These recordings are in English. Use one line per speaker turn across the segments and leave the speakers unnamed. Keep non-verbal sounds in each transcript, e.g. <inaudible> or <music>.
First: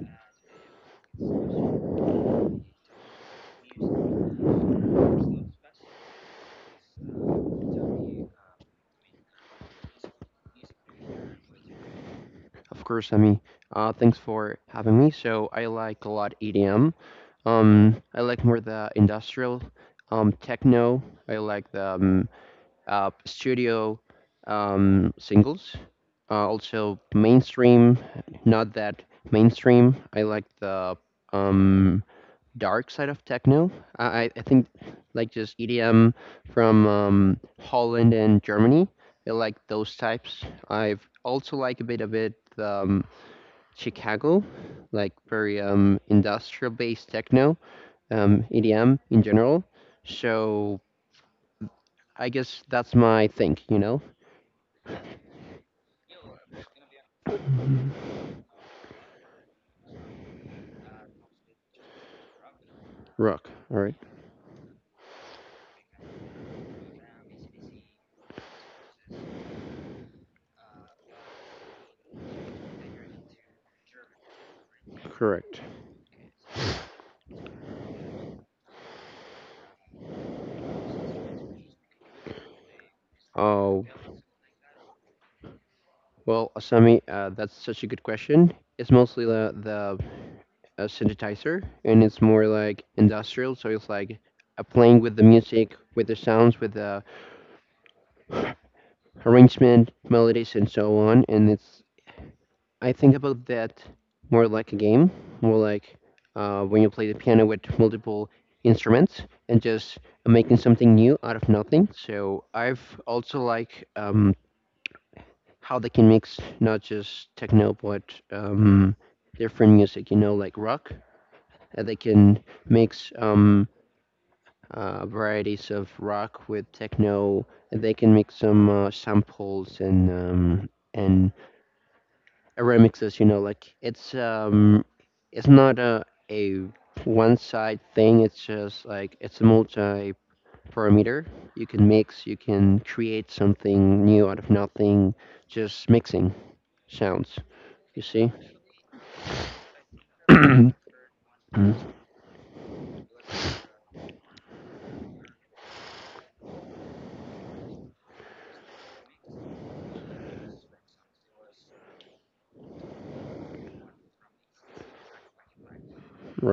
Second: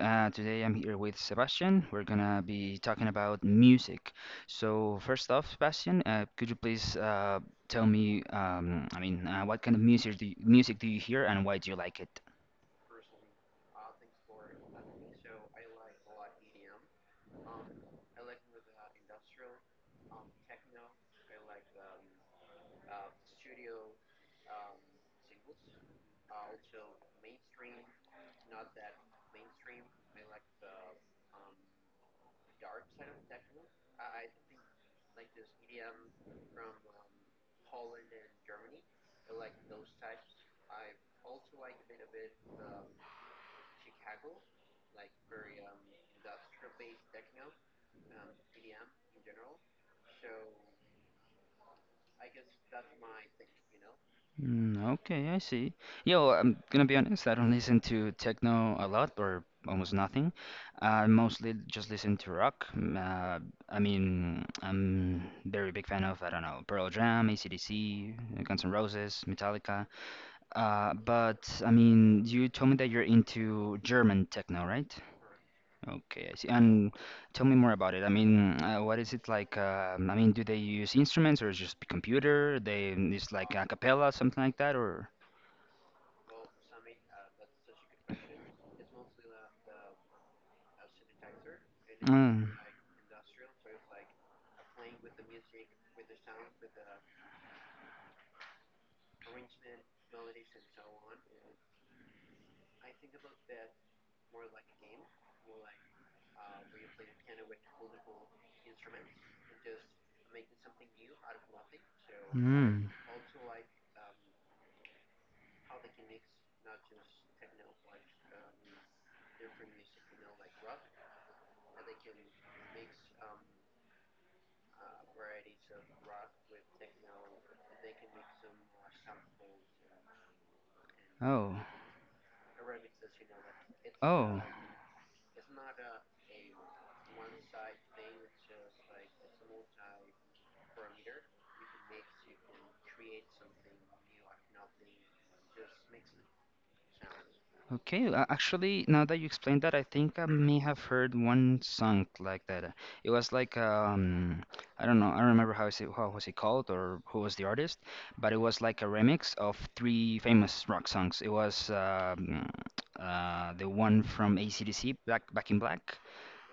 Today I'm here with Sebastian. We're gonna be talking about music. So first off, Sebastian, could you please tell me, what kind of music music do you hear and why do you like it?
Of course. Thanks for having me. So I like a lot EDM. I like more the industrial, techno. I like the studio singles. Also mainstream, not that mainstream. I like the um, dark side of techno. I think like just EDM from Holland and Germany. I like those types. I've also like a bit of it. Chicago, like very industrial based techno, EDM in general. So I guess that's my thing.
Mm, okay, I see. Yo, I'm gonna be honest, I don't listen to techno a lot or almost nothing. I mostly just listen to rock.
Rock, all
I
right?
mean, I'm very big fan of, I don't know, Pearl Jam, AC/DC, Guns N' Roses, Metallica. But I mean, you told me that you're into German techno, right?
Correct.
Okay, I see. And tell me more about it. I mean, what is it like? I mean, do they use instruments or just computer? They It's like a
Oh,
cappella, something like that, or?
well, Asami, that's such a good question. It's mostly the synthesizer, and it's more
Mm.
like industrial, so it's like playing with the music, with the sounds, with the arrangement, melodies, and so on. And it's, I think about that more like a game, more like when you play the piano with multiple instruments and just making something new out of nothing. So
Mm.
I've also like how they can mix not just techno but um, different music. You know, like rock. They can mix varieties of rock with techno. And They can mix some samples and
Oh.
remixes, like
Oh.
it's not a one side thing. It's just like it's a multi parameter. You can mix, you can create something new out of nothing, just mixing sounds, you
Okay.
see.
Actually, now that you explained that, I think I may
<clears throat>
have heard one
Mhm.
song like that. It was like I don't know. I don't remember how was it called or who was the artist, but it was like a remix of three famous rock songs. It was the one from AC/DC, Back in Black.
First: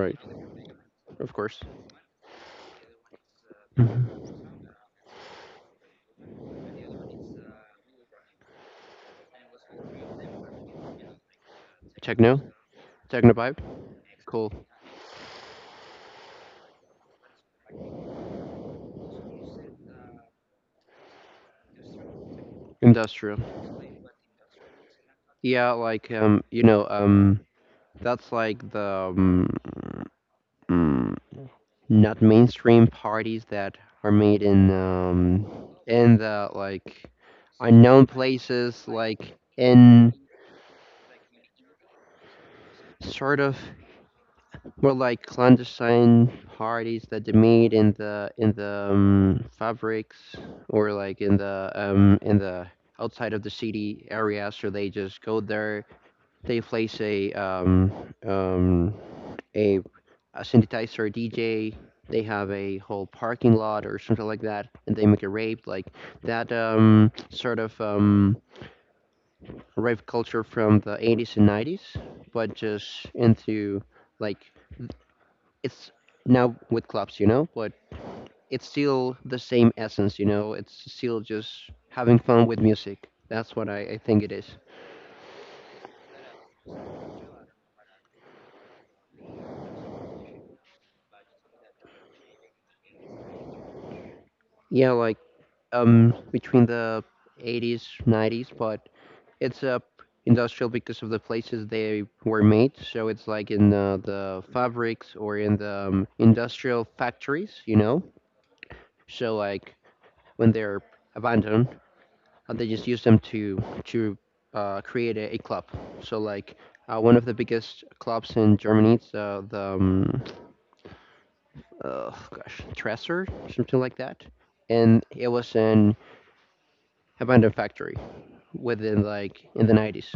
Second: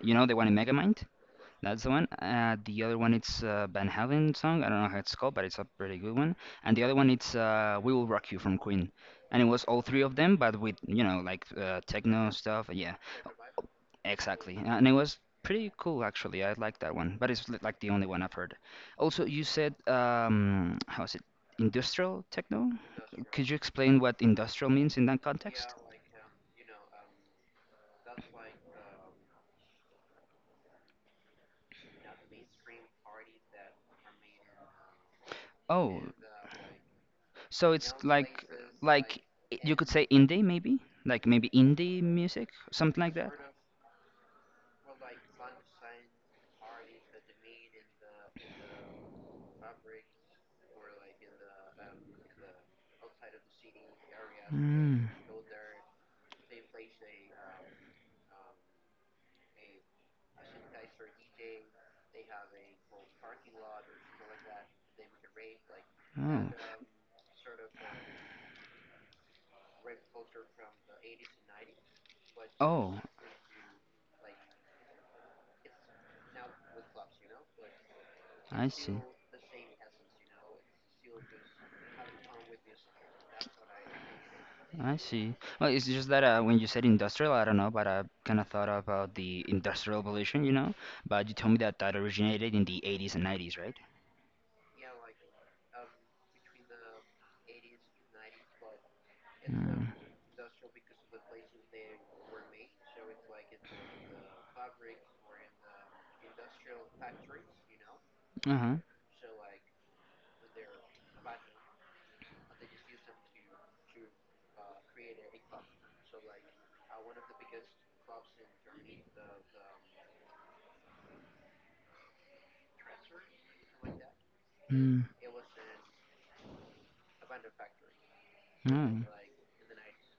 You know, the one in Megamind.
of course.
That's the one. The other one it's Van
Mhm.
Halen song. I don't know how it's called, but it's a pretty good one. And the other one it's "We Will Rock You" from Queen. And it was all three of them, but with like techno
Techno,
stuff. Yeah,
techno vibe. Cool.
exactly. And it was pretty cool actually. I like that one, but like the only one I've heard. Also, you said how is it? Industrial techno?
Industrial.
Could you explain what industrial means in that
yeah
context?
like um you know um That's like the mm, not mainstream parties that are made in
Oh,
the like
so it's
unknown
like
places,
like
like
you could say
in,
indie maybe? Like maybe indie music, something like that.
sort of, more like clandestine parties that they made in the fabrics, or like in the outside of the city area. So they
Mm.
just go there, they place um a, a synthesizer DJ. They have a whole parking lot or something like that, and they make a rave like
Oh.
that sort of rave culture from the 80s and 90s, but
Oh,
just into like it's now with clubs, you know. But
I
it's
see.
still the same essence, you know. It's still just having fun with music. That's what I think it is.
I see. Well, it's just that when you said industrial, I don't know, but I kind of thought about the industrial revolution, you know? But you told me that that originated in the 80s and 90s, right?
Yeah, like between the 80s, 90s, but it's
Mm.
industrial because of the places they were made. So it's like in the fabrics or in the industrial factories, you know.
Uh-huh.
So like when they're abandoned, they just use them to create a club. So like one of the biggest clubs in Germany, it's the gosh, Dresser, something like that,
Mm.
and it was an abandoned factory
Oh.
within like in the 90s.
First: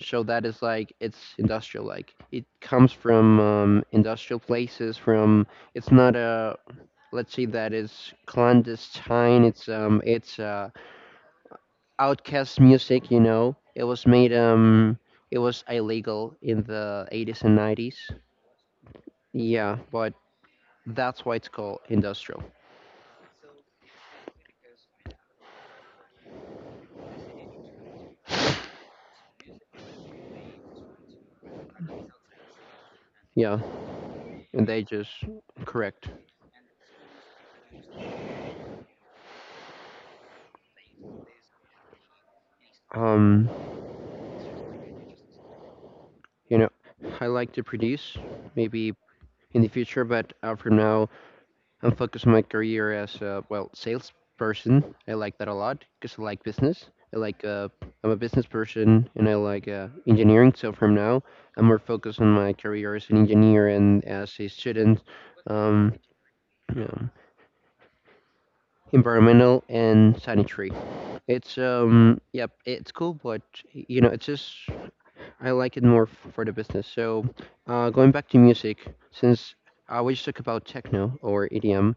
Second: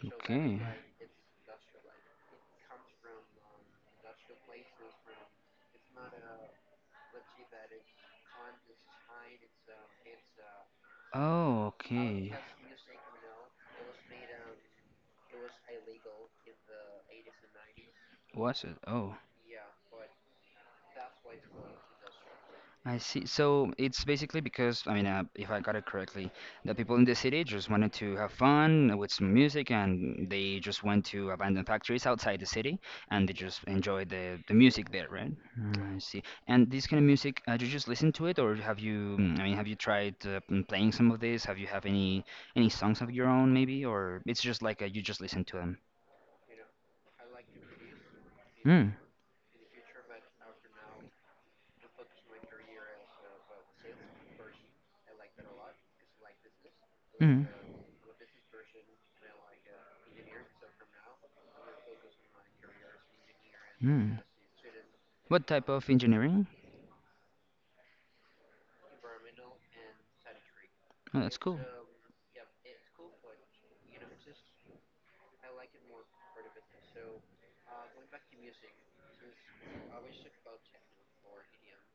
So that
Okay.
is like it's industrial, like it comes from industrial places. From it's not a, let's say, that is clandestine. It's
Oh, okay.
outcast music, you know. It was made it was illegal in the 80s and 90s.
Was it? Oh,
Yeah, but that's why it's called industrial.
I see. So it's basically because, if I got it correctly, the people in the city just wanted to have fun with some music and they just went to abandoned factories outside the city and they
Yeah,
just enjoyed the
and they
music
just.
there, right? Mm, I
Correct.
see. And this kind of music, did you just listen to it or have you, I mean, have you tried playing some of this? Have any songs of your
um
own maybe? Or it's just like you just listen to them?
you know I like to produce maybe
Mm,
in the future, but for now, and focus my career as a, well, salesperson. I like that a lot because I like business. I like
mm,
I'm a business person, and I like engineering. So from now, I'm more focused on my career as an engineer and
mm.
as a student.
What type of
Um,
engineering?
um, environmental and sanitary.
Oh, that's
It's
cool.
yep, it's cool, but you know, it's just I like it more for the business. So, going back to music, since we just talk about techno or EDM,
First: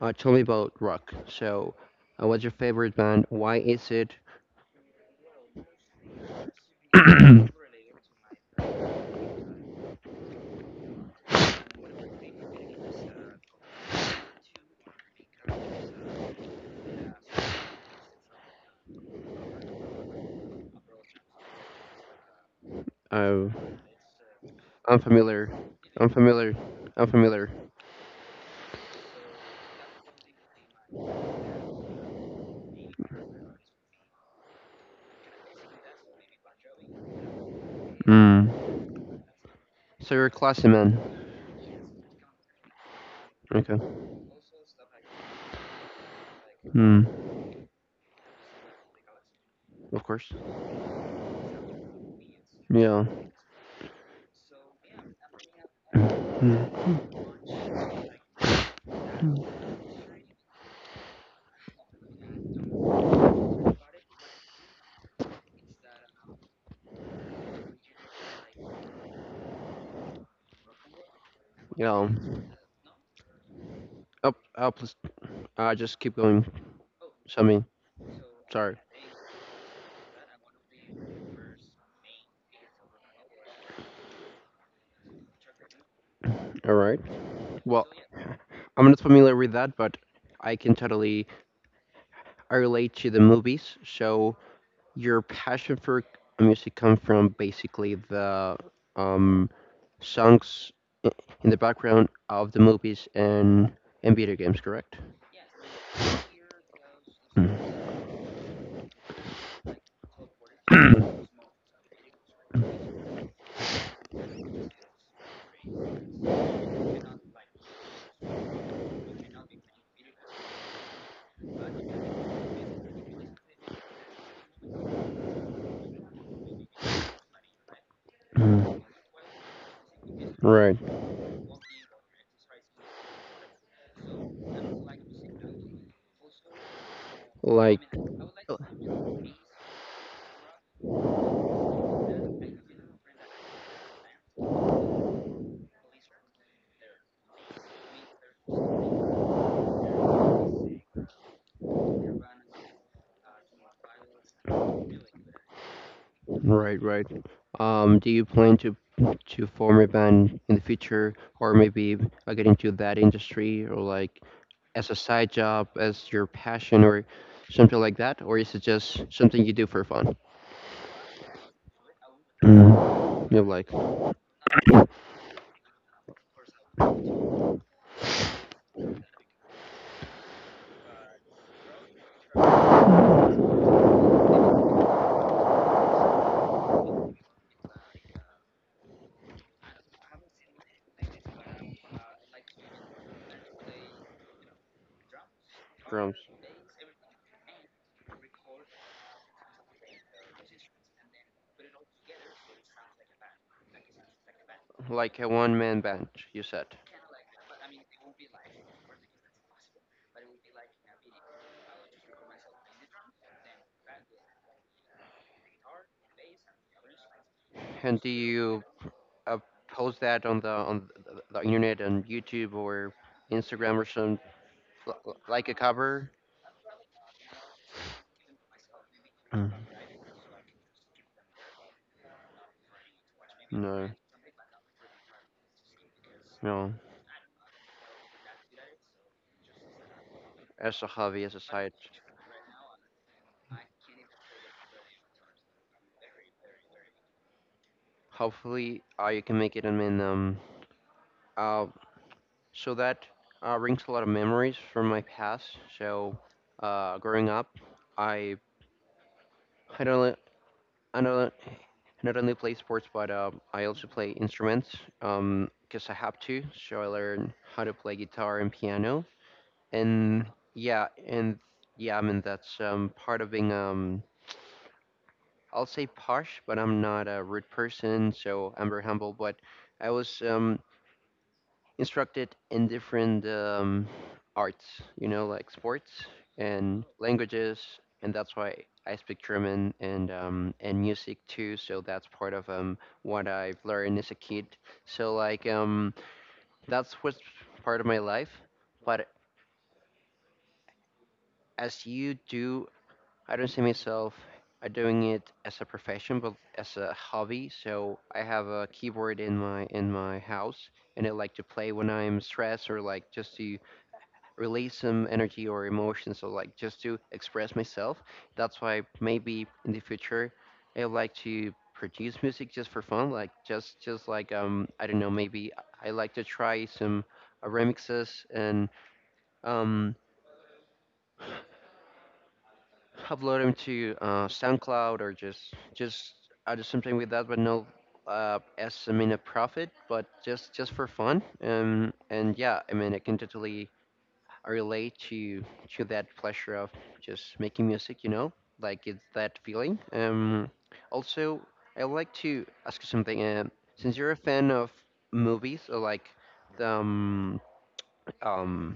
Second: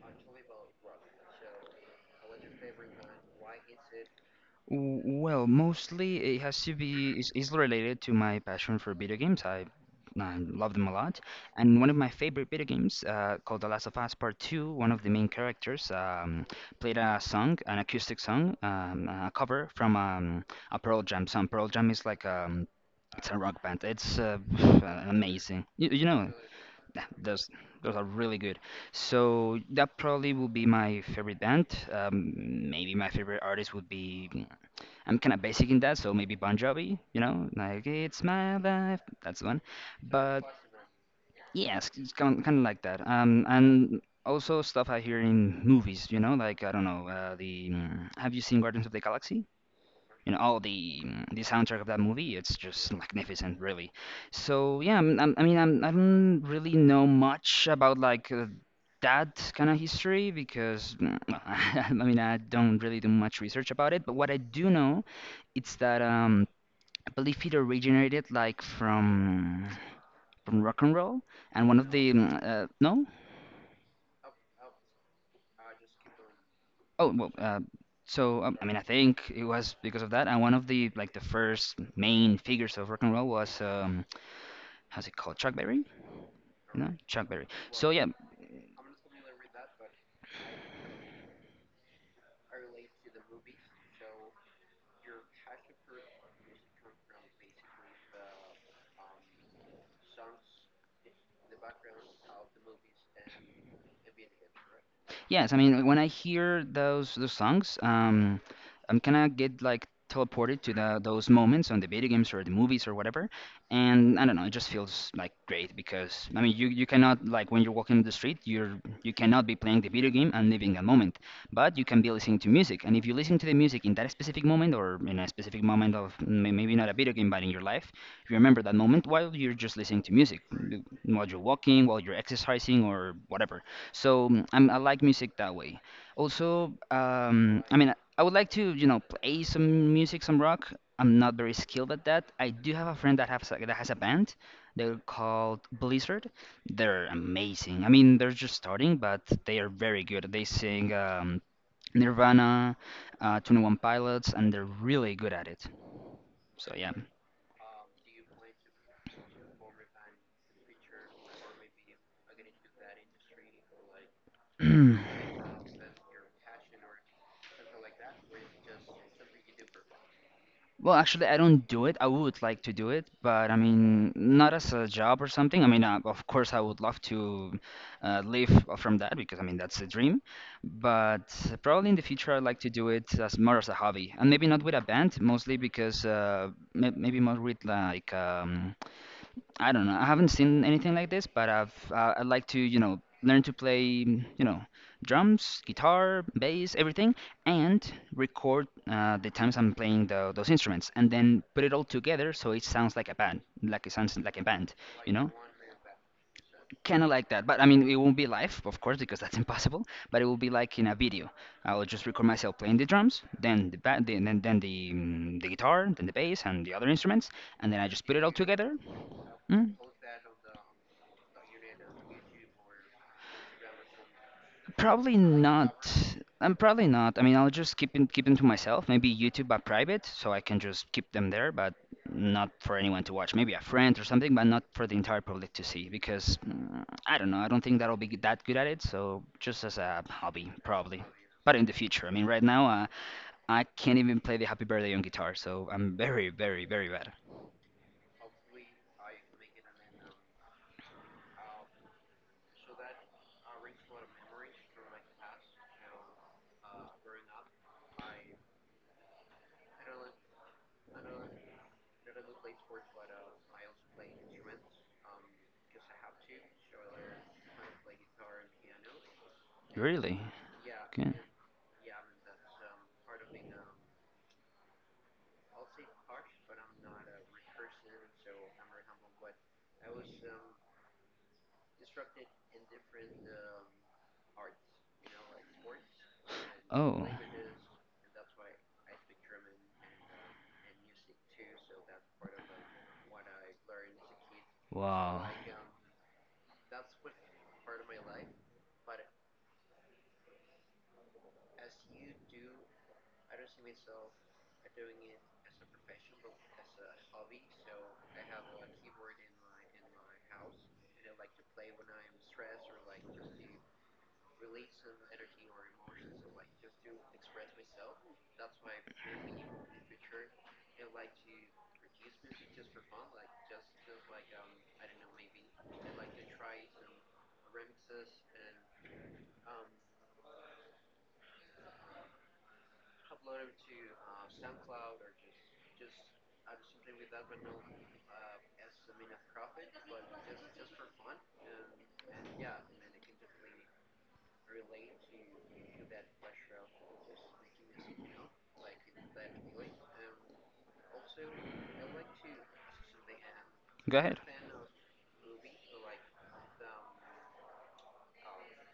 Tell me about rock. So, what's your favorite band? Why is it?
Well, mostly it has to be is related to my passion for video games. I love them a lot, and one of my favorite video games, called The Last of Us Part Two. One of the main characters played a song, an acoustic song, a cover from a Pearl Jam song. Pearl Jam is like it's a
Uh,
rock band. It's <sighs>
unfamiliar?
amazing. You know,
Unfamiliar.
yeah,
Unfamiliar.
those are really good. So that probably will be my favorite band. Um, maybe my favorite artist would be I'm kind of basic in that, so maybe Bon Jovi, you know, like it's
Mm.
my life. That's the one.
So you're a
But
classy man.
yes, it's kind of like that.
Okay.
And also stuff I hear in movies, you know, like I don't
Mm.
know, have you seen Guardians of the Galaxy?
Of course.
You know, all the the soundtrack of that movie, it's just
Yeah.
magnificent, really. So yeah, I'm, I mean, I'm, I don't
Mm.
really know much about like. That kind of history because <laughs> I mean I don't really do much research about it, but what I do know it's that believe it originated like from rock and roll, and one of
Yeah.
the mm, no
Up. Up. Please. Just keep going.
oh well
Sammy.
so I
Sorry.
mean I think it was because of that, and one of the like the first main figures of rock and roll was how's it called Chuck Berry
All
no
right.
Chuck Berry,
Well,
so yeah.
I'm not familiar with that, but I can totally, I relate to the movies. So your passion for music come from basically the um, songs in the background of the movies, and video games, correct?
Yes, I mean when I hear those
Mm.
songs, I'm gonna get like teleported to the those moments on the video games or the movies or whatever, and I don't know, it just feels like great because I mean you cannot like when you're walking the street, you cannot be playing the video game and living a moment, but you can be listening to music, and if you listen to the music in that specific moment or in a specific moment of maybe not a video game but in your life, you remember that
Mm.
moment while you're just listening to music,
Right.
while you're walking, while you're exercising or whatever. So I like music that way. Also, I
Like.
mean, I would like to, you know, play some music, some rock. I'm not very skilled at that. I do have a friend that has that has a band. They're called Blizzard. They're amazing. I mean, they're just starting, but they are very good. They sing Nirvana, 21 Pilots, and they're really good at it. So
Right,
yeah.
right. Do you plan to form a band in the future, or maybe get into that industry, or like as a side
<clears throat>
job, as your passion, or something like that, or is it just something you do for fun?
Well, actually, I don't do it. I would like to do it,
Mm. You know,
but I
like
mean, not as a job or something. I mean, of course, I would love to live from that because I mean, that's a dream. But probably in the future, I'd like to do it as more as a hobby, and maybe not with a band, mostly because maybe more with like I don't know. I haven't seen anything like this, but I'd like to, you know, learn to play, you know, drums,
drums,
guitar, bass, everything, and record the times I'm playing those instruments, and then put it all together so it sounds like a band, you
like a
know,
one-man band, you said.
kind of like that. But I mean, it won't be live, of course, because that's <laughs> impossible. But it will be like in a video. I will just record myself playing the drums, then the guitar, then the bass, and the other instruments, and then I
And
just
do
put it all
you
together.
uh,
mm,
post that on the internet, on YouTube or Instagram or some
Probably
like a
not.
cover?
I'm probably not. I mean, I'll just keep them to myself. Maybe YouTube
Mm.
but private, so I can just keep them there, but not for anyone to watch. Maybe a
No,
friend or something, but not for the entire public to see because
you know,
I don't know. I don't think that'll be that good at it. So just as a hobby,
as a
probably.
hobby, as a
But in
side.
the future, I mean, right now, I can't even play the Happy Birthday on guitar, so I'm very bad.
Hopefully, I can make it. Uh, so that brings a lot of memories from my past. So, growing up, I I don't li- I don't not only play sports, but I also play instruments. Because I have to. So I learned how to play guitar and piano.
Really?
And yeah,
Okay.
and yeah, I mean that's part of being I'll say posh, but I'm not a rude person, so I'm very humble. But I was instructed in different arts, you know, like sports and
Oh,
languages, and that's why I speak German and music too. So that's part of what I've learned as a kid. So
wow.
like that's what's part of my life. But as you do, I don't see myself doing it as a profession, but as a hobby. So I have a keyboard in my house, and I like to play when I'm stressed, or like just to release some energy or emotions, or like just to express myself. That's why maybe in the future I like to produce music just for fun, like just like I don't know, maybe I like to try some remixes and um upload them to SoundCloud, or just I do something with that, but no, as I mean a profit, but just for fun. And yeah, I mean, I can totally relate to that pleasure of just making music. You know, like it's that feeling. Also, I would like to ask you something. Since
Go
you're a
ahead.
fan of movies, or like the um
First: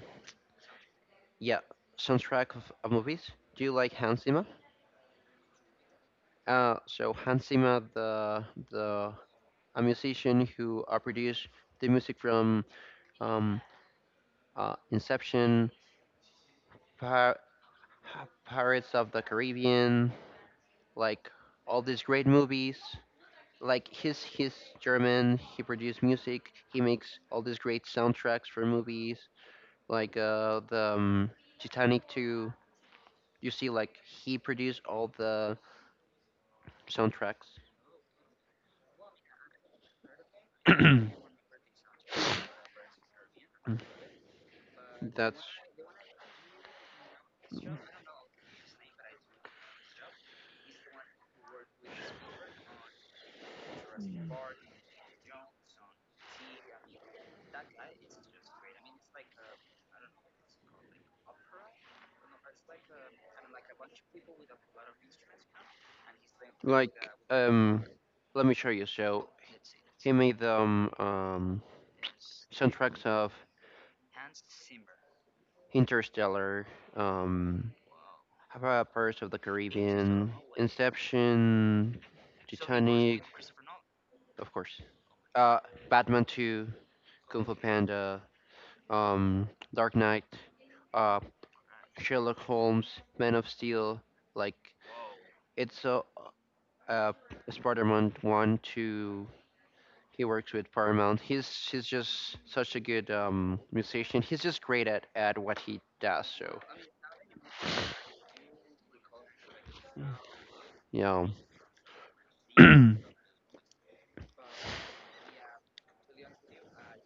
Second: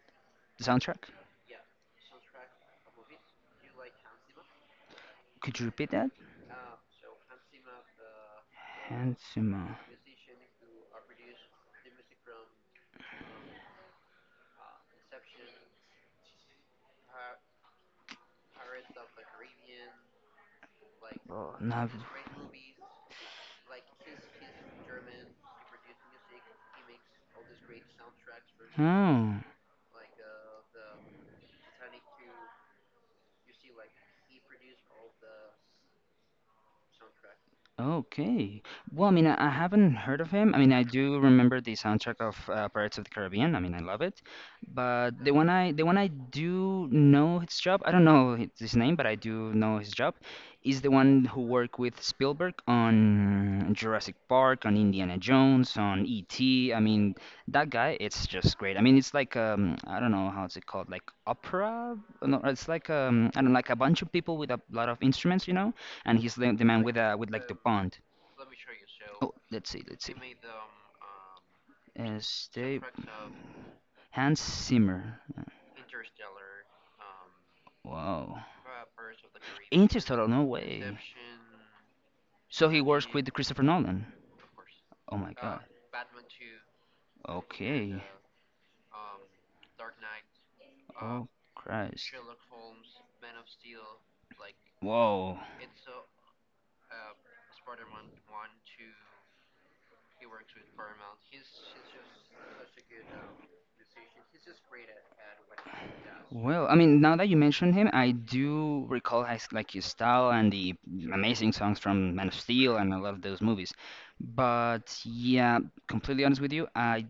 Soundtrack?
yeah, soundtrack of movies, do you like Hans Zimmer?
Could you repeat that?
So Hans Zimmer, the
Handsome.
a musician who produced the music from um, Inception, Pir- Pirates of the Caribbean, like
Oh,
all
not.
these great movies. Like he's German. He produced music. He makes all these great soundtracks for movies,
Oh.
like the Titanic 2. You see, like he produced all the soundtracks.
Okay. Well, I mean, I haven't heard of him. I mean, I do remember the soundtrack of Pirates of the Caribbean. I mean, I love it. But
That's
the one I do know his job, I don't know his name, but I do know his job, is the one who worked with Spielberg on Jurassic Park, on Indiana Jones, on E.T. I mean, that guy, it's just great. I mean, it's like I don't know how it's called, like opera? No, it's like I don't know, like a bunch of people with a lot of instruments, you know? And he's the man with
like
like the
um,
bond.
let me show you.
Oh,
So
let's see, let's see.
he made the
Steve
soundtracks of
Hans Zimmer.
Interstellar, um,
Wow.
Pirates of the
Interstellar,
Caribbean,
no way.
Inception,
So he works
Titanic,
with Christopher Nolan.
of course,
Oh my God.
uh, Batman 2, Kung Fu
Okay.
Panda, um, Dark Knight, uh,
Oh Christ.
Sherlock Holmes, Man of Steel. Like,
Whoa.
it's a, uh, Spider Man 1, 2, he works with Paramount. He's just such a good musician. He's just great at what he does. So
Well, I mean, now that you mention him, I do recall his like his style and the
yeah,
amazing songs from Man of Steel and a lot of those movies. But yeah, completely honest with you, I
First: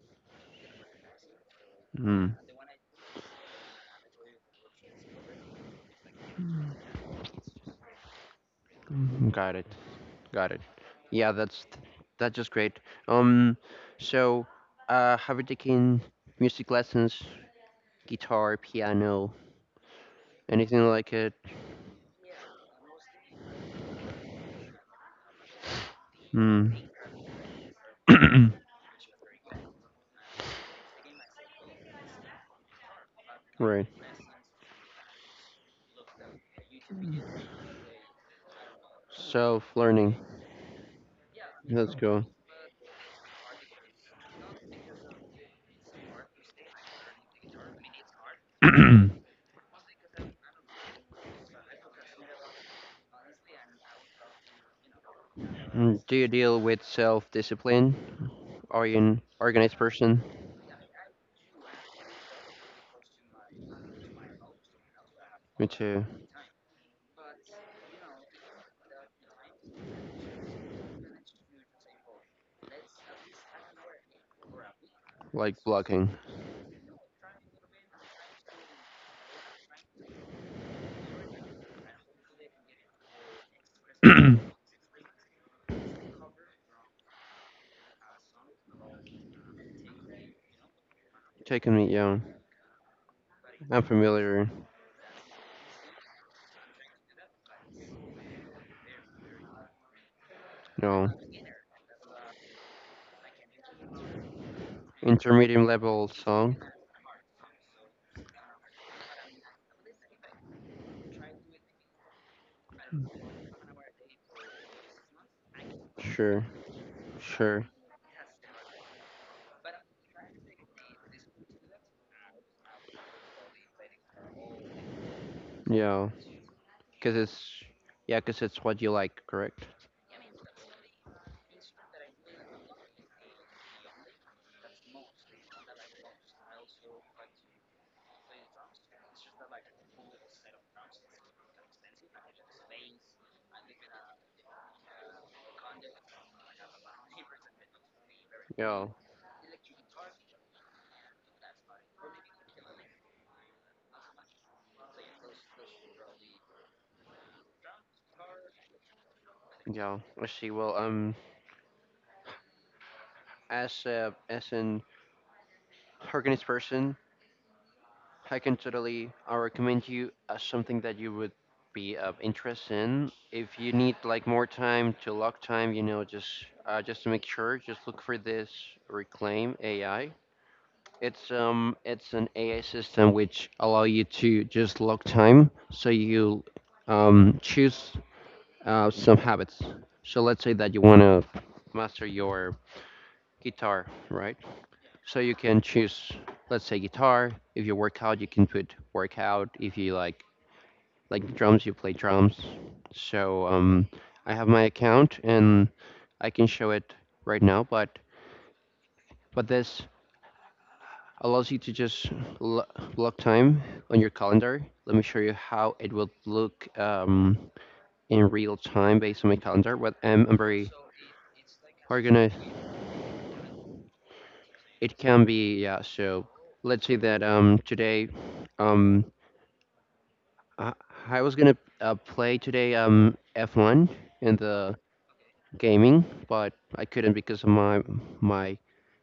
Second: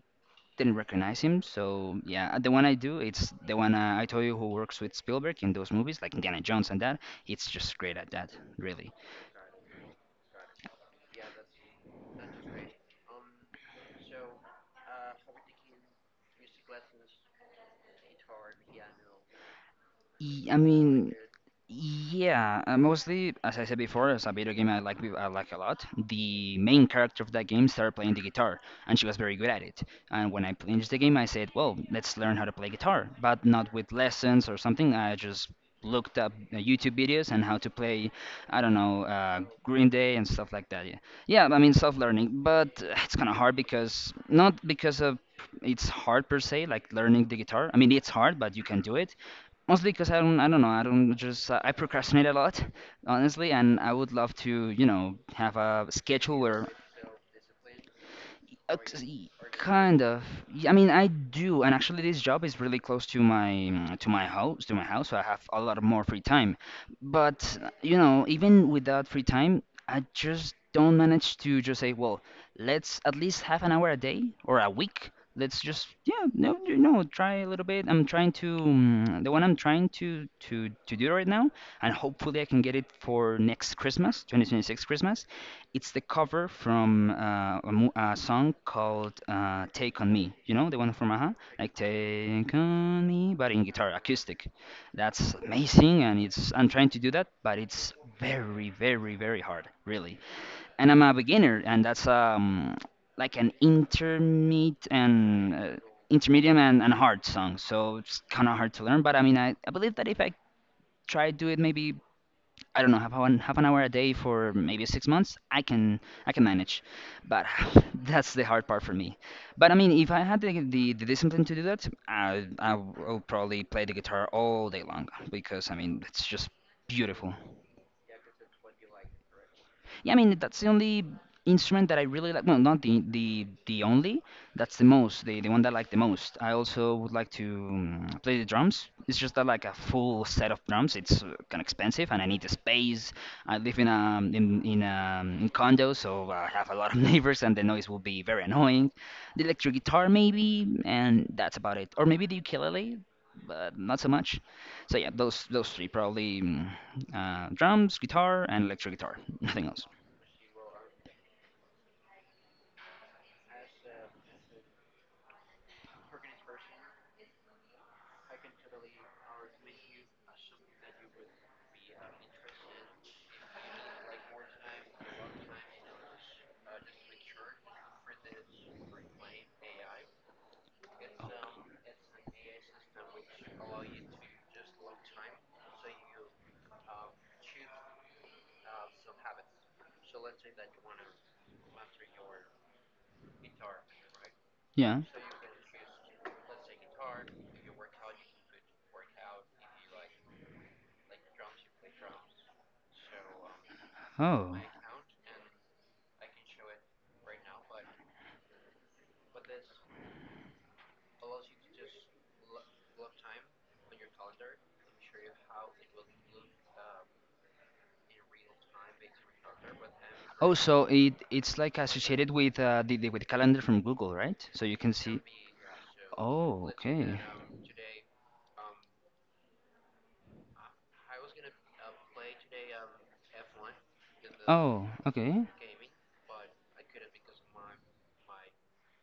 didn't recognize him. So
mm,
yeah, the one I do, it's the one I told you who works with Spielberg in those movies, like Indiana Jones and that. It's just great at that, really.
got it, got it. Yeah, that's just great. Um, so have you taken music lessons, guitar, piano,
I
anything like
mean,
it?
yeah, mostly, as I said before, it's a video game I like a lot. The
Mm,
main character of that game started playing the guitar, and she was very good at it. And when I finished the game, I said, "Well, let's learn how to play guitar," but not
right.
with lessons or something. I just looked up YouTube videos and how to play, I don't know,
Self
Green
learning.
Day and stuff like that. Yeah, yeah. I mean,
Let's go.
self-learning, but it's kind of hard because not because of it's hard per se, like learning the guitar. I mean, it's hard, but you can do it. Mostly because I don't know, I don't just, I procrastinate a lot, honestly, and I would love to, you know, have a
Mm, do you
schedule
deal
where
with self discipline? Are you an organized
kind
person?
of. I mean, I do, and actually, this job is really close to my house, so I have a
Me
lot
too.
more free time. But you know, even without free time, I just don't manage to just say, well, let's at least half an hour a day or a week.
Like
Let's just
blocking.
yeah, no, you know, try a little bit. I'm trying to the one I'm trying to do right now, and hopefully I can get it for next Christmas, 2026 Christmas. It's the cover from a song called Take On Me. You know, the one from Aha?
Taking
Like,
me, yeah.
Take On Me, but in
I'm
guitar, acoustic.
familiar.
That's amazing, and it's I'm trying to do that, but it's very hard, really. And I'm
No.
a beginner, and that's like an intermediate and
Intermediate level song?
intermediate and hard song, so it's kind of hard to learn. But I mean, I believe that if I try to do it maybe I don't know, half an hour a day for maybe 6 months, I
Sure.
can manage. But
Sure.
<sighs> that's the hard part for me. But I mean, if I had the discipline to do that, I will probably play the guitar all day long because I mean
Yeah.
it's just
Cause
beautiful.
it's Yeah, cause it's what you like, correct?
Yeah, I mean that's the only instrument that I really like. Well, not the only. That's the most, the one that I like the most. I also would like to play the drums. It's just that like a full set of drums, it's kind of expensive, and I need the space. I live in a in in a in condo, so I have a lot of <laughs> neighbors, and the noise will be very
Yeah.
annoying. The electric guitar maybe, and that's about it. Or maybe the ukulele, but not so much. So yeah, those three probably drums, guitar, and electric guitar. <laughs> Nothing else.
Yeah. I see. Well, as a as an organist person, I can totally, I recommend you something that you would be of interest in. If you need like more time to lock time, you know, just to make sure, just look for this Reclaim AI. It's an AI system which allow you to just log time, so you choose some habits. So let's say that you want to master your guitar, right?
Yeah.
So you can choose, let's say, guitar. If you work out, you can put workout. If you like drums, you play drums. So I have
Oh.
my account, and I can show it right now, but this allows you to just lo- block time on your calendar. Let me show you how it will look in real time based on my calendar. But I'm
Oh,
very
so it it's like associated
organized.
with the with calendar from Google, right? So you can
It
see.
can be, yeah. So
Oh,
let's say
okay.
that today, um I, I was gonna play today F1 in the
Oh, okay.
gaming, but I couldn't because of my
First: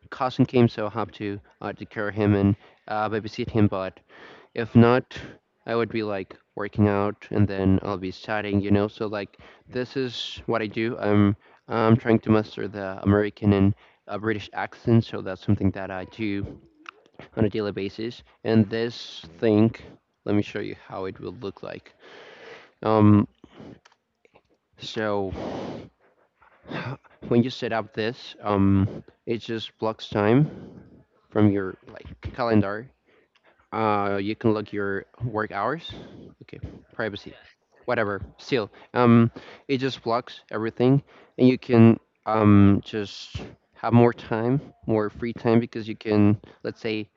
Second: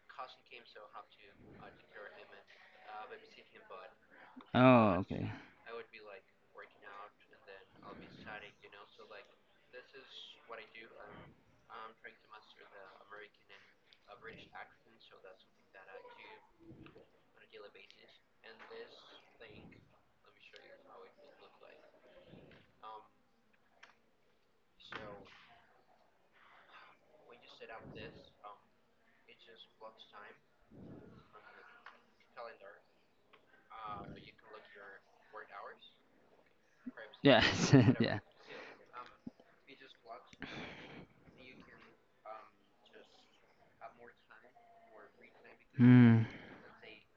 cousin came, so I have to take care of him, and babysit him. But if
Oh,
not,
okay.
I would be like working out, and then I'll be studying, you know. So like this is what I do. I'm trying to master the American and British accent, so that's something that I do on a daily basis. And this thing, let me show you how it will look like. Um, so <sighs> when you set up this, it just blocks time from your like calendar. You can log your work hours. Okay, privacy,
Yeah, <laughs> yeah.
whatever. Still, um, it just blocks everything, and you can just have more time, more free time because you
Hmm.
can, let's say,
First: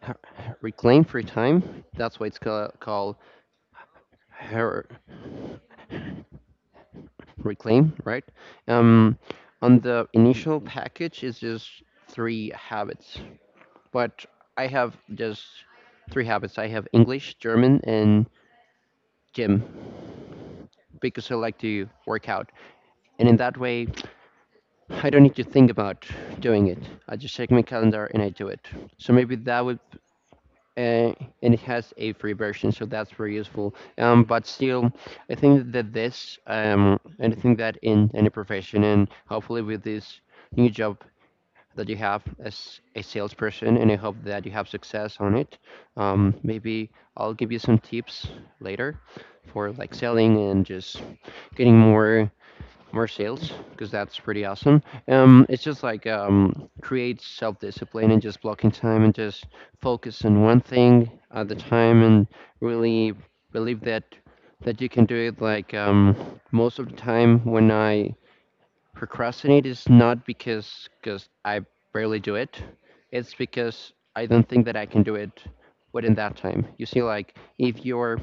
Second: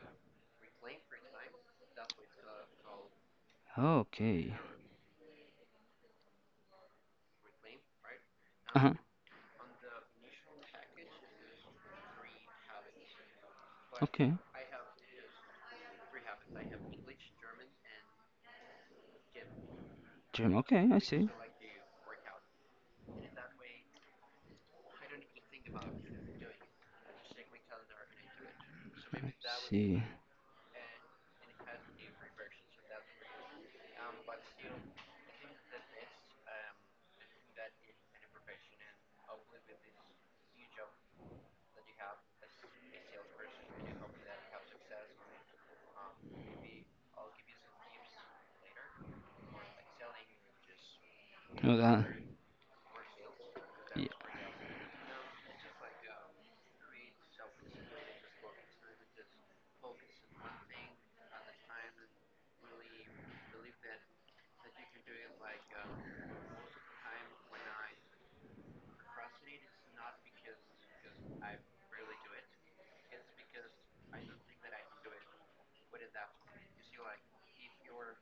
<laughs> reclaim free time. That's why it's called
Okay.
her reclaim, right?
Uh-huh.
Um, on the initial package, it's just three habits, but
Okay.
I have just three habits. I have English, German, and gym,
Jim. Okay, I
because
see.
I like to work out. And in that way, I don't need to think about doing it. I just check my calendar and I do it. So maybe that
I
would,
see.
uh, and it has a free version, so that's very useful. But still, I think that this, and I think that in any profession, and hopefully with this new job that you have as a salesperson, and I hope that you have success on it. Maybe I'll give you some tips later for like selling and just getting
Well,
more sales because that's pretty awesome. It's just like create self discipline and just blocking time and just focus on one thing at a time and really believe that you can do it. Like most of the time when I procrastinate is not because I barely do it. It's because I don't think that I can do it within that time. You see, like if you're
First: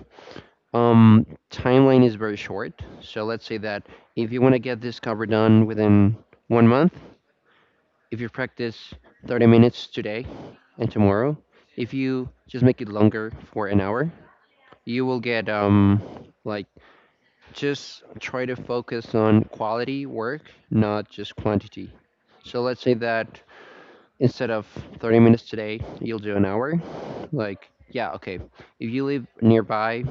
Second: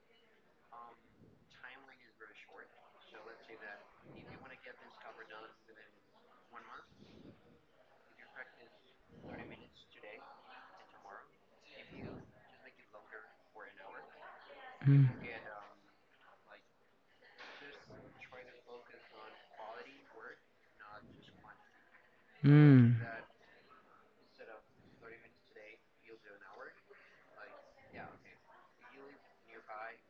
timeline is very short. So let's say that if you want to get this cover done within 1 month, if you practice 30 minutes today and tomorrow, if you just make it longer for an hour, you will
yeah.
get like just try to focus on quality work, not just quantity. So let's say
Mm-hmm.
that instead of 30 minutes today, you'll do an hour. Like, yeah, okay. If you live nearby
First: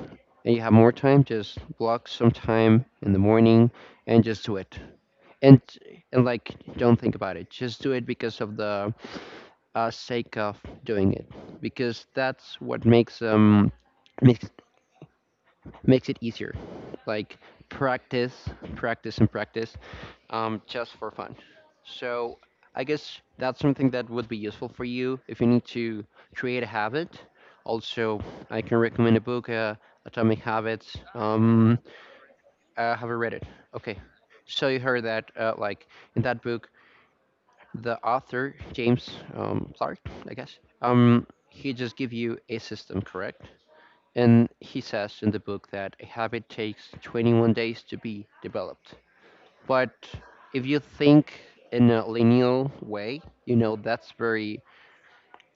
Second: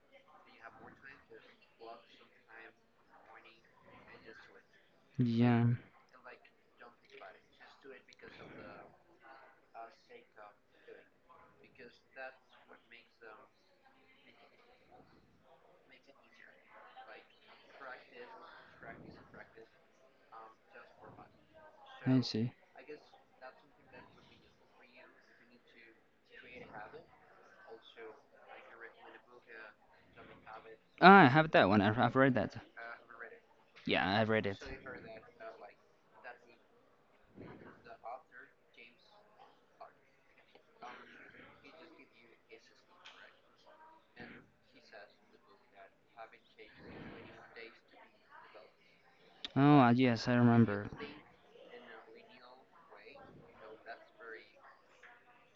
and you have more time, just block some time in the morning and just do it. And
Yeah,
and like, don't think about it. Just do it because of the sake of doing it, because that's what makes makes makes it easier. Like practice, practice, and practice, just for fun.
I
So
see.
I guess that's something that would be useful for you if you need to create a habit. Also, I can recommend a book, Atomic Habits.
Ah, I have that one. I've read that.
Have you read it? Okay.
Yeah, I've read it.
So you heard that, like in that book, the author James Clark, I guess, he just give you a system, correct? And he says in the book that a habit takes 21 days to be developed.
Oh,
But
yes, I
if you
remember.
think in a linear way, you know, that's very,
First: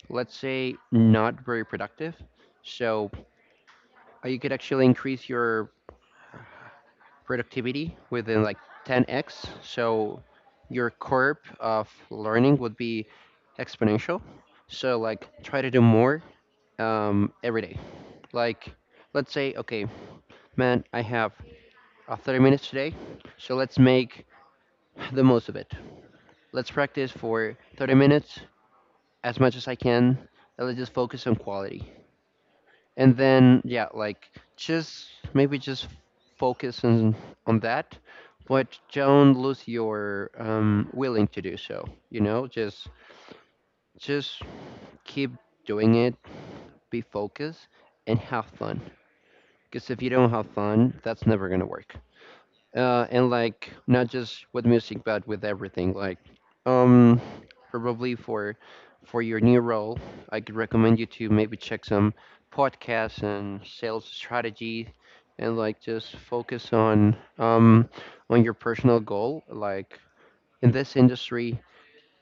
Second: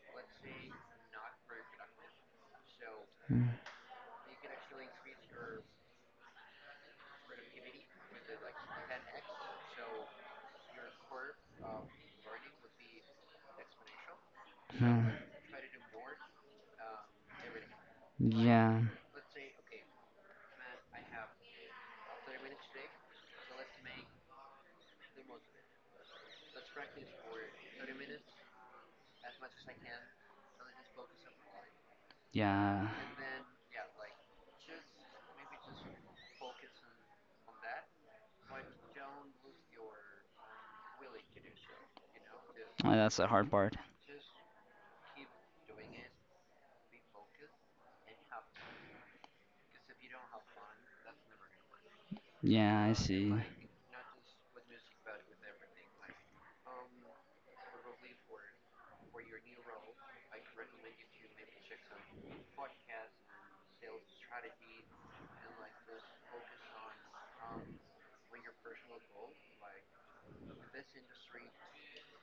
let's say, not very productive. So
Mm,
you could actually increase your productivity within like 10x. So your curve of learning would be exponential. So
no.
like try to do more every day. Like
Yeah,
let's say, okay, man, I have 30 minutes today, so let's make the most of it. Let's practice for 30 minutes as much as I can. And let's just focus on quality.
yeah.
And then, yeah, like just maybe just focus on that, but don't lose your willing to do so. You know,
Oh, that's the hard part.
just keep doing it, be focused, and have fun. Because if you don't have fun, that's never gonna work.
Yeah, I
And
see.
like not just with music but with everything like um probably for your new role, I could recommend you to maybe check some podcasts and sales strategy, and like just focus on your personal goal. Like in this industry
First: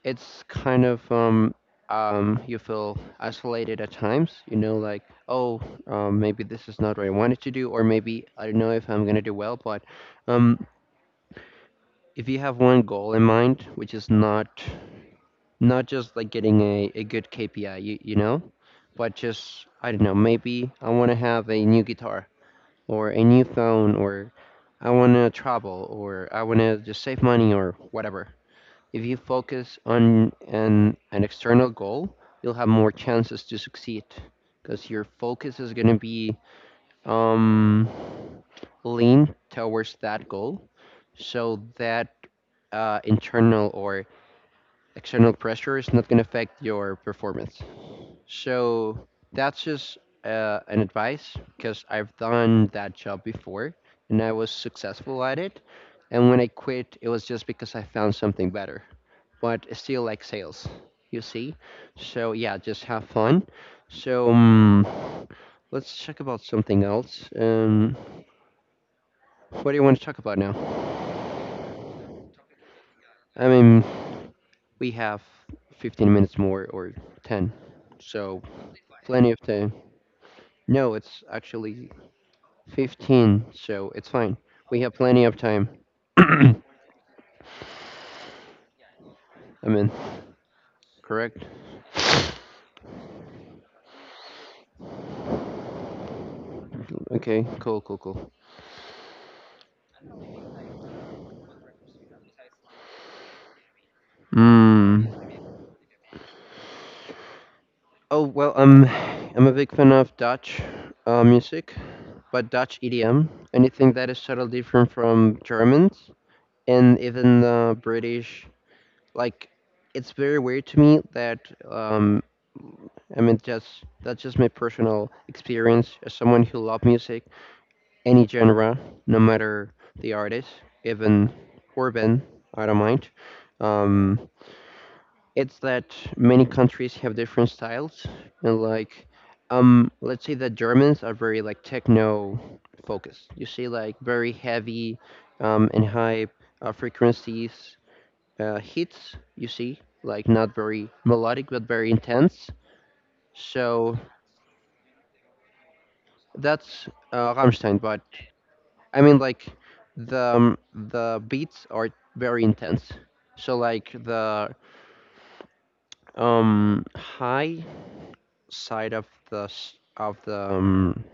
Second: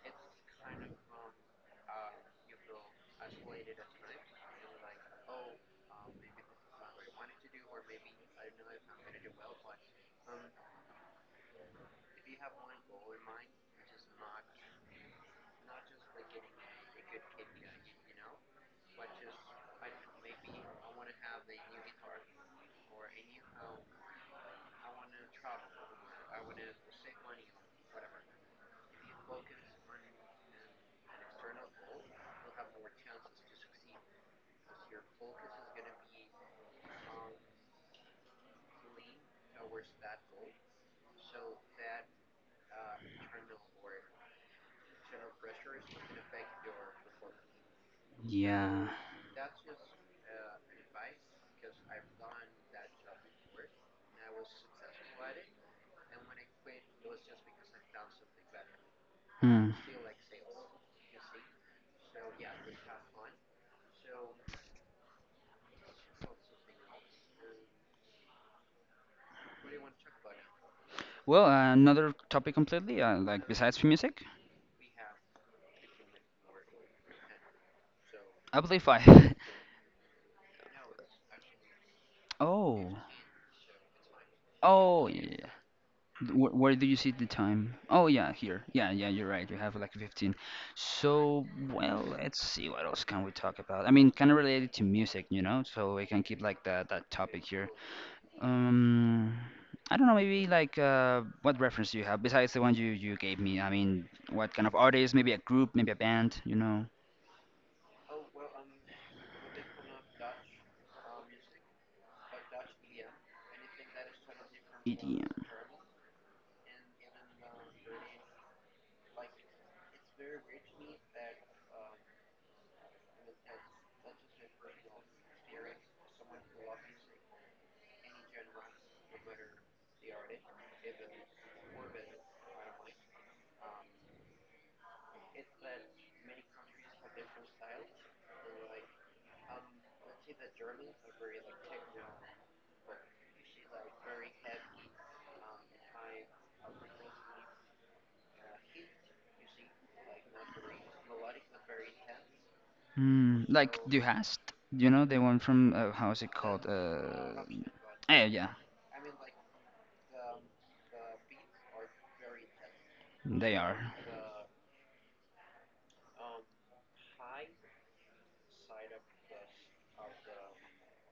it's kind of you feel isolated at times, you know, like oh, maybe this is not what I wanted to do, or maybe I don't know if I'm gonna do well. But um, if you have one goal in mind, which is not just like getting a good KPI, you know, but just I don't know, maybe I want to have a new guitar or a new phone, or I want to travel, or I want to just save money or whatever. If you focus on an external goal, you'll have more chances to succeed because your focus is going to be um, lean towards that goal, so that internal or external pressure is not going to affect your performance.
Yeah.
So that's just an advice because I've done that job before and I was successful at it. And when I quit, it was just because I found something better, but
Hmm.
it's still like sales, you see? So yeah, just have fun. So um, let's check about something else. What do you want to talk about now?
Well, another topic completely,
I
like
mean,
besides music,
we have 15 minutes more or 10, so
I Amplify.
plenty of
<laughs>
time. No, it's actually
Oh.
15, so it's fine. We have
Oh, yeah,
plenty
yeah,
of
yeah.
time. <coughs> <clears throat> I
Where do you see the time? Oh, yeah, here. Yeah, yeah, you're right. You have
mean,
like 15.
correct?
So, well, let's see what else can we talk about. I mean, kind of related to music, you know? So we can keep like that
Okay,
topic here.
cool, cool, cool.
Um, I don't know, maybe like what reference do you have besides the one you gave me? I mean, what kind of
Hmm.
artist? Maybe a group, maybe a band, you know?
Oh, well, I'm a big fan of Dutch music, but Dutch EDM, anything that is subtly different from
EDM.
Germans and even British. Like it's very weird to me that um I mean, just that's just my personal experience as someone who loves music, any genre, no matter the artist, even urban, I don't mind. Um, it's that many countries have different styles, and like um, let's say that Germans are very like techno focused. You see, like very heavy and high frequencies, hits, you see, like not very melodic but very intense.
Mm, like
So
Du Hast, you know, the one from, how is it called?
that's Rammstein, but
Yeah,
I mean like the beats are very intense. So
they are.
like the high side of the of the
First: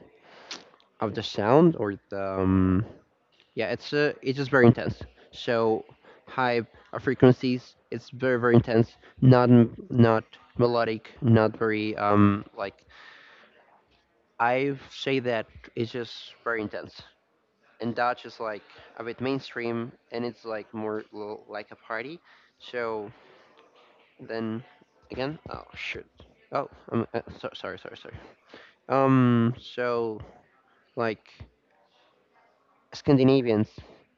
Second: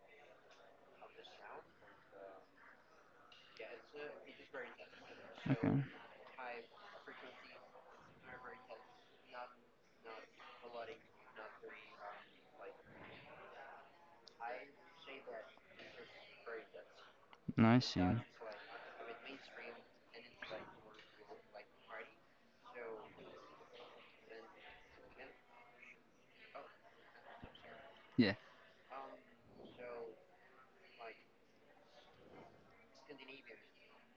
of the sound, or the yeah, it's just very intense.
Okay,
So high frequencies, it's very intense. Not not melodic, not very like I say that it's just very intense,
I
and
see.
Dodge is like a bit mainstream, and it's like more like a party. So then again, oh shoot, oh so, sorry, sorry, sorry.
Yeah.
So like Scandinavians,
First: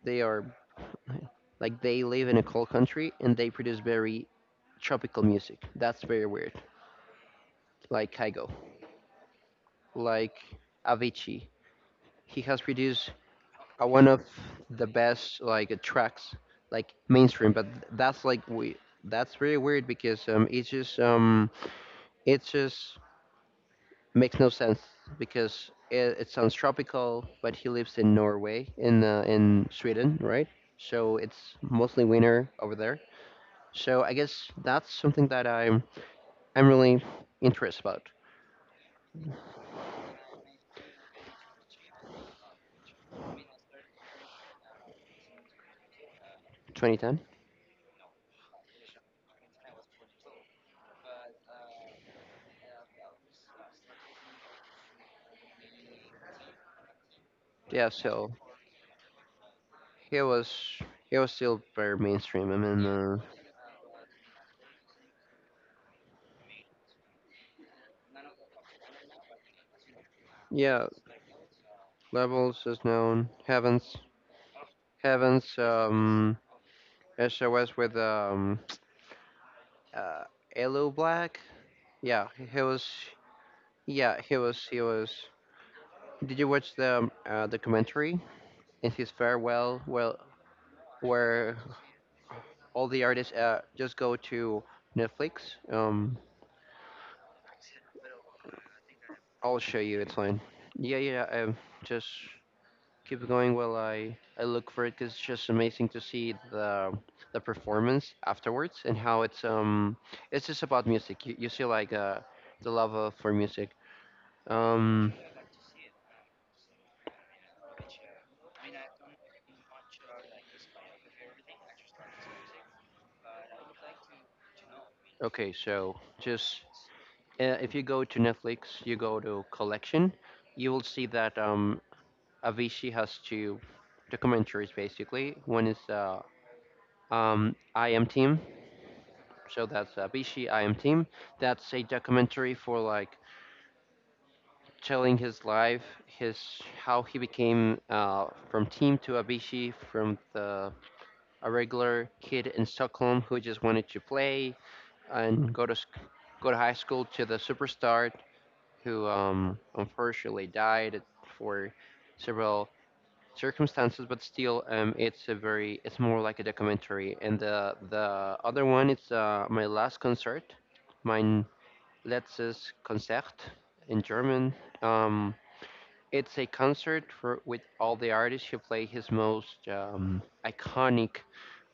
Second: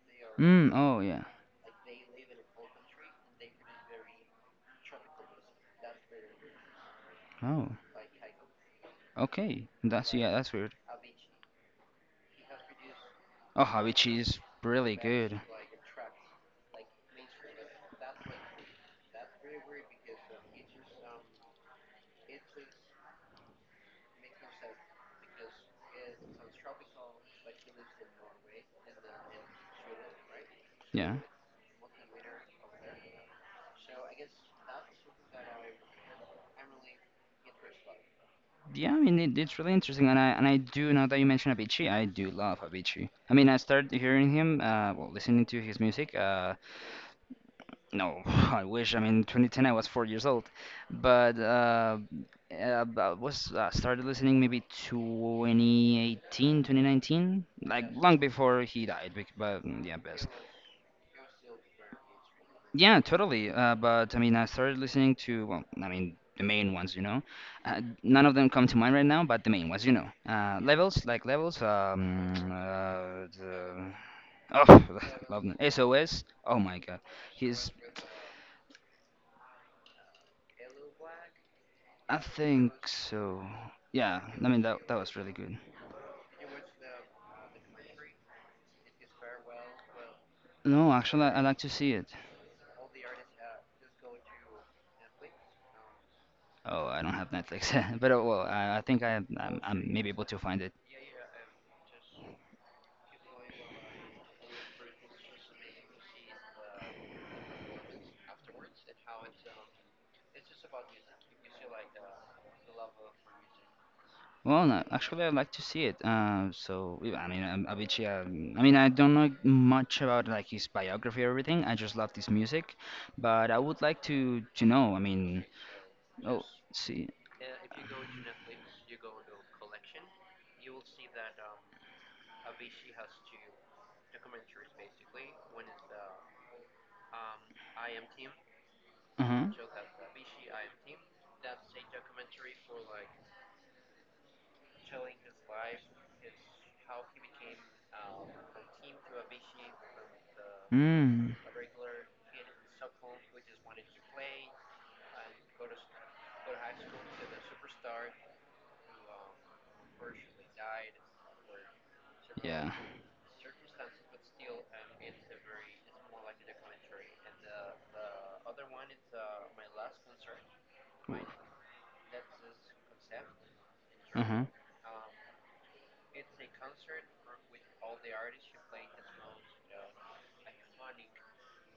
they are
Mm, oh, yeah.
like they live in a cold country and they produce very tropical music. That's very weird.
Oh,
Like Kygo,
okay. That's, yeah,
like
that's weird.
Avicii. He has produced
Oh,
are one
Habichi
of
is
the
really
best
good.
like tracks, like mainstream. But that's like we that's really weird because it just makes no sense because it sounds tropical, but he lives in Norway in Sweden, right?
Yeah.
So it's mostly winter over there. So I guess that's something that I'm really interested about.
Yeah, I mean, it, it's really interesting. And I do, now that you mention Avicii, I do love Avicii. I mean, I started hearing him, well, listening to his music.
2010.
No, <laughs> I wish. I mean, 2010, I was 4 years old, but I was started listening maybe 2018, 2019, like
Yeah.
long
So
before he died. But yeah,
he
best.
was he was still very mainstream. I mean,
Yeah, totally. But I mean, I started listening to well, I mean, the main ones, you know. None of them come to mind right now, but the main ones, you know.
yeah,
Levels, like levels.
levels is known. Heavens
Oh, <laughs> love them.
Kevin's
SOS. Oh my God, he's
SOS with uh, Elo Black.
I
Yeah, he
think
was.
so.
Yeah,
Yeah,
he
I mean
was. He
that that was
was.
really good.
Did you watch the documentary in his farewell? Well,
No,
well,
actually, I like
where
to see it.
all the artists just go to Netflix.
Oh, I don't have Netflix, <laughs> but well, I think
I'll show
I'm
you.
maybe
It's
able to
fine.
find it.
Yeah, yeah. Just keep going while I look for it, because it's just amazing to see the performance afterwards, and how it's just about music. You see like uh, the love for music.
Well, no,
Um,
actually, I'd like to see it. So yeah, I mean, Avicii. I mean, I don't know much about like his biography or everything. I just love his music, but I would like to know. I mean,
okay, so
oh,
just
see,
if you go to Netflix, you go to collection, you will see that um, Avicii has two documentaries basically. One is I Am Team,
uh huh,
so that's Avicii I Am Team. That's a documentary for like telling his life, his how he became from team to Abishi, from the
mm,
a regular kid in Stockholm who just wanted to play and go to go to high school, to the superstar who unfortunately died for
yeah,
several circumstances. But still, it's a very it's more like a documentary. And the other one it's my last concert, my letztes Konzert in
uh huh,
German. Um, it's a concert for, with all the artists who play his most iconic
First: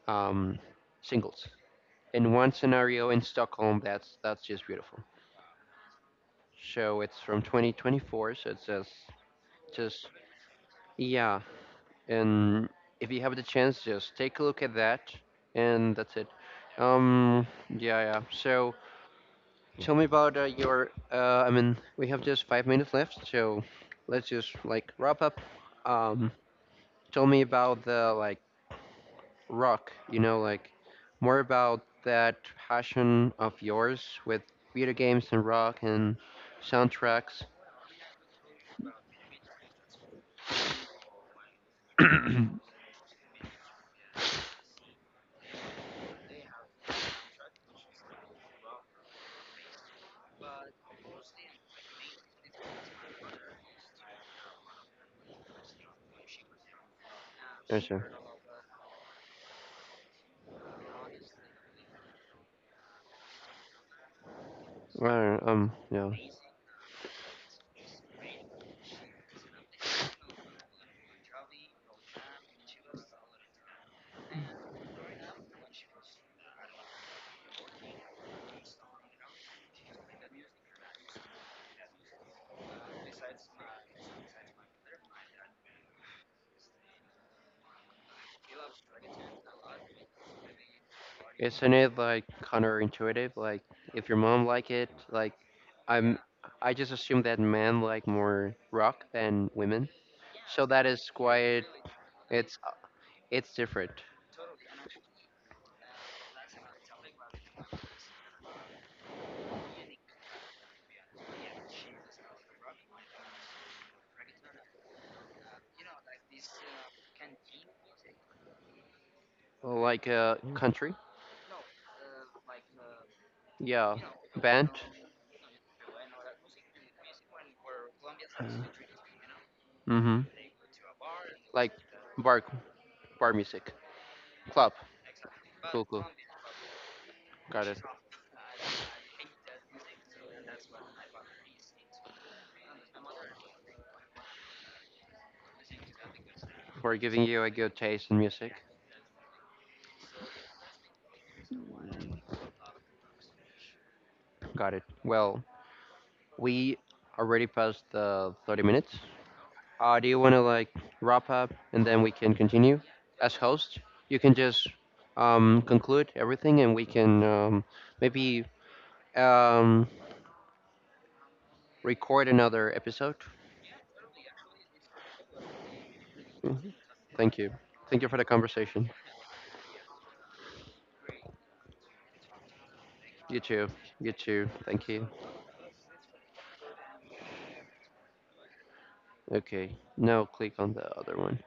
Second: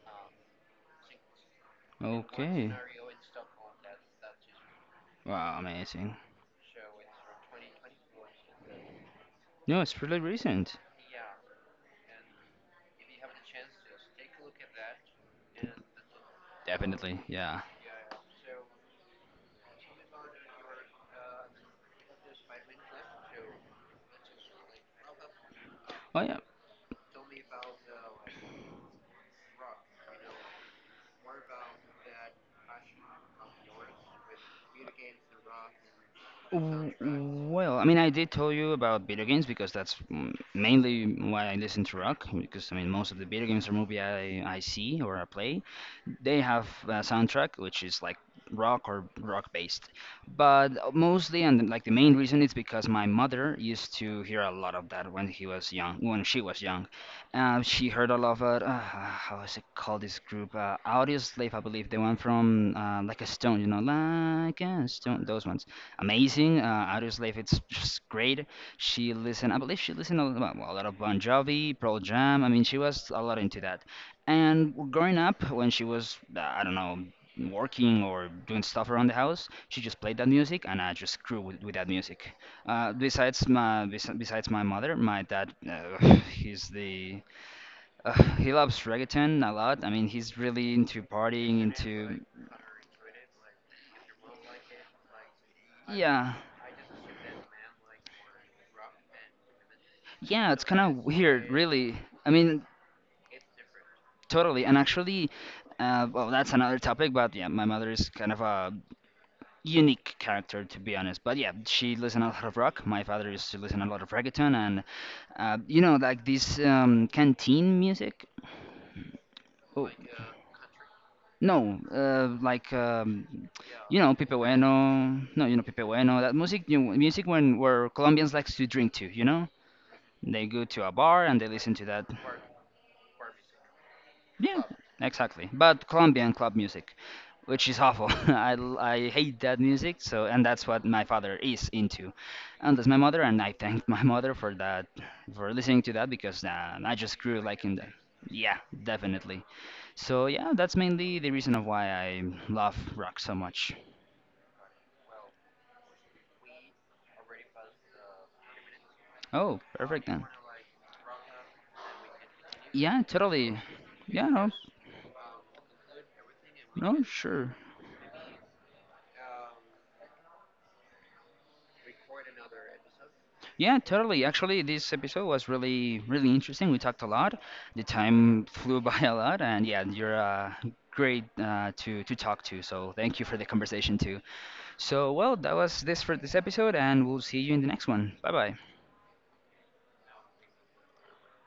um, singles. In one
okay.
scenario in Stockholm, that's just beautiful.
Wow, amazing.
So it's from 2024, so it says
No, it's
just
pretty recent.
yeah. And if you have the chance, just take a look at that, and that's it.
Definitely, yeah.
Yeah, yeah. So tell me about your. I mean, we have just 5 minutes left, so let's just like wrap up.
Oh
Um,
yeah.
tell me about the like rock, you know, like more about that passion of yours with video games and rock and soundtracks.
Well, I mean, I did tell you about video games because that's mainly why I listen to rock. Because I mean, most of the video games or movie I see or I play, they have a soundtrack which is like rock or rock based, but mostly. And like the main reason is because my mother used to hear a lot of that when he was young when she was young.
Yes,
She
sir.
heard a lot of how is it called, this group, Audio Slave, I believe, the one from like a stone, you know, like a stone,
Right,
those ones
yeah.
amazing. Audio Slave, it's just great. She listened, I believe she listened well, a lot of Bon Jovi, Pearl Jam. I mean, she was a lot into that. And growing up, when she was, I don't know, working or doing stuff around the house, she just played that music, and I just grew with that music. Besides my mother, my dad, <sighs> he's the he loves reggaeton a lot. I mean, he's really into partying,
Isn't it
into
like counterintuitive? Like, if your mom like it, like, I'm,
yeah,
I just assume that men like more rock than women.
yeah.
So
It's kind
that
of
is
weird,
quite,
really. I
it's,
mean,
it's different.
totally. And actually, well, that's another topic. But yeah, my mother is kind of a unique character, to be honest. But yeah, she listen a lot of rock. My father used to listen a lot of reggaeton and you know, like this canteen music. Oh,
Like a country,
no like
yeah,
you know, Pipe
band,
Bueno. No, you know Pipe Bueno, that music, you know, music when where Colombians likes to drink to, you know,
mm-hmm,
they go to a bar and they
like
listen to that.
bar, bar music.
Yeah,
Club.
exactly,
Cool,
but
cool.
Colombian club music, which
Got
is
it.
awful. <laughs> I hate that music, so, and that's what my father is into, and that's my mother, and I thank <laughs> my mother for that, for listening to that because I
For
just
giving
grew
you a
like in
good
the,
taste in music.
yeah, definitely. So yeah, that's mainly the reason of why I love rock so much.
Got it. Well, we already passed the 30 minutes.
Oh, perfect
Do you
then.
want to like wrap up and then we can continue?
Yeah,
As
totally.
host, you
Yeah,
can
no,
just conclude everything and we
no,
can
sure.
maybe um, record another episode.
Yeah, totally. Actually, this episode was really, really interesting.
Mhm.
We talked a
Thank
lot.
you.
The
Thank you for the
time <laughs> flew
conversation.
by a lot, and yeah, you're great to talk to. So thank you for
You
the
too.
conversation
You
too.
too. Thank you.
So well, that was this for this episode, and we'll see you in the next one. Bye bye.
Okay. Now click on the other one.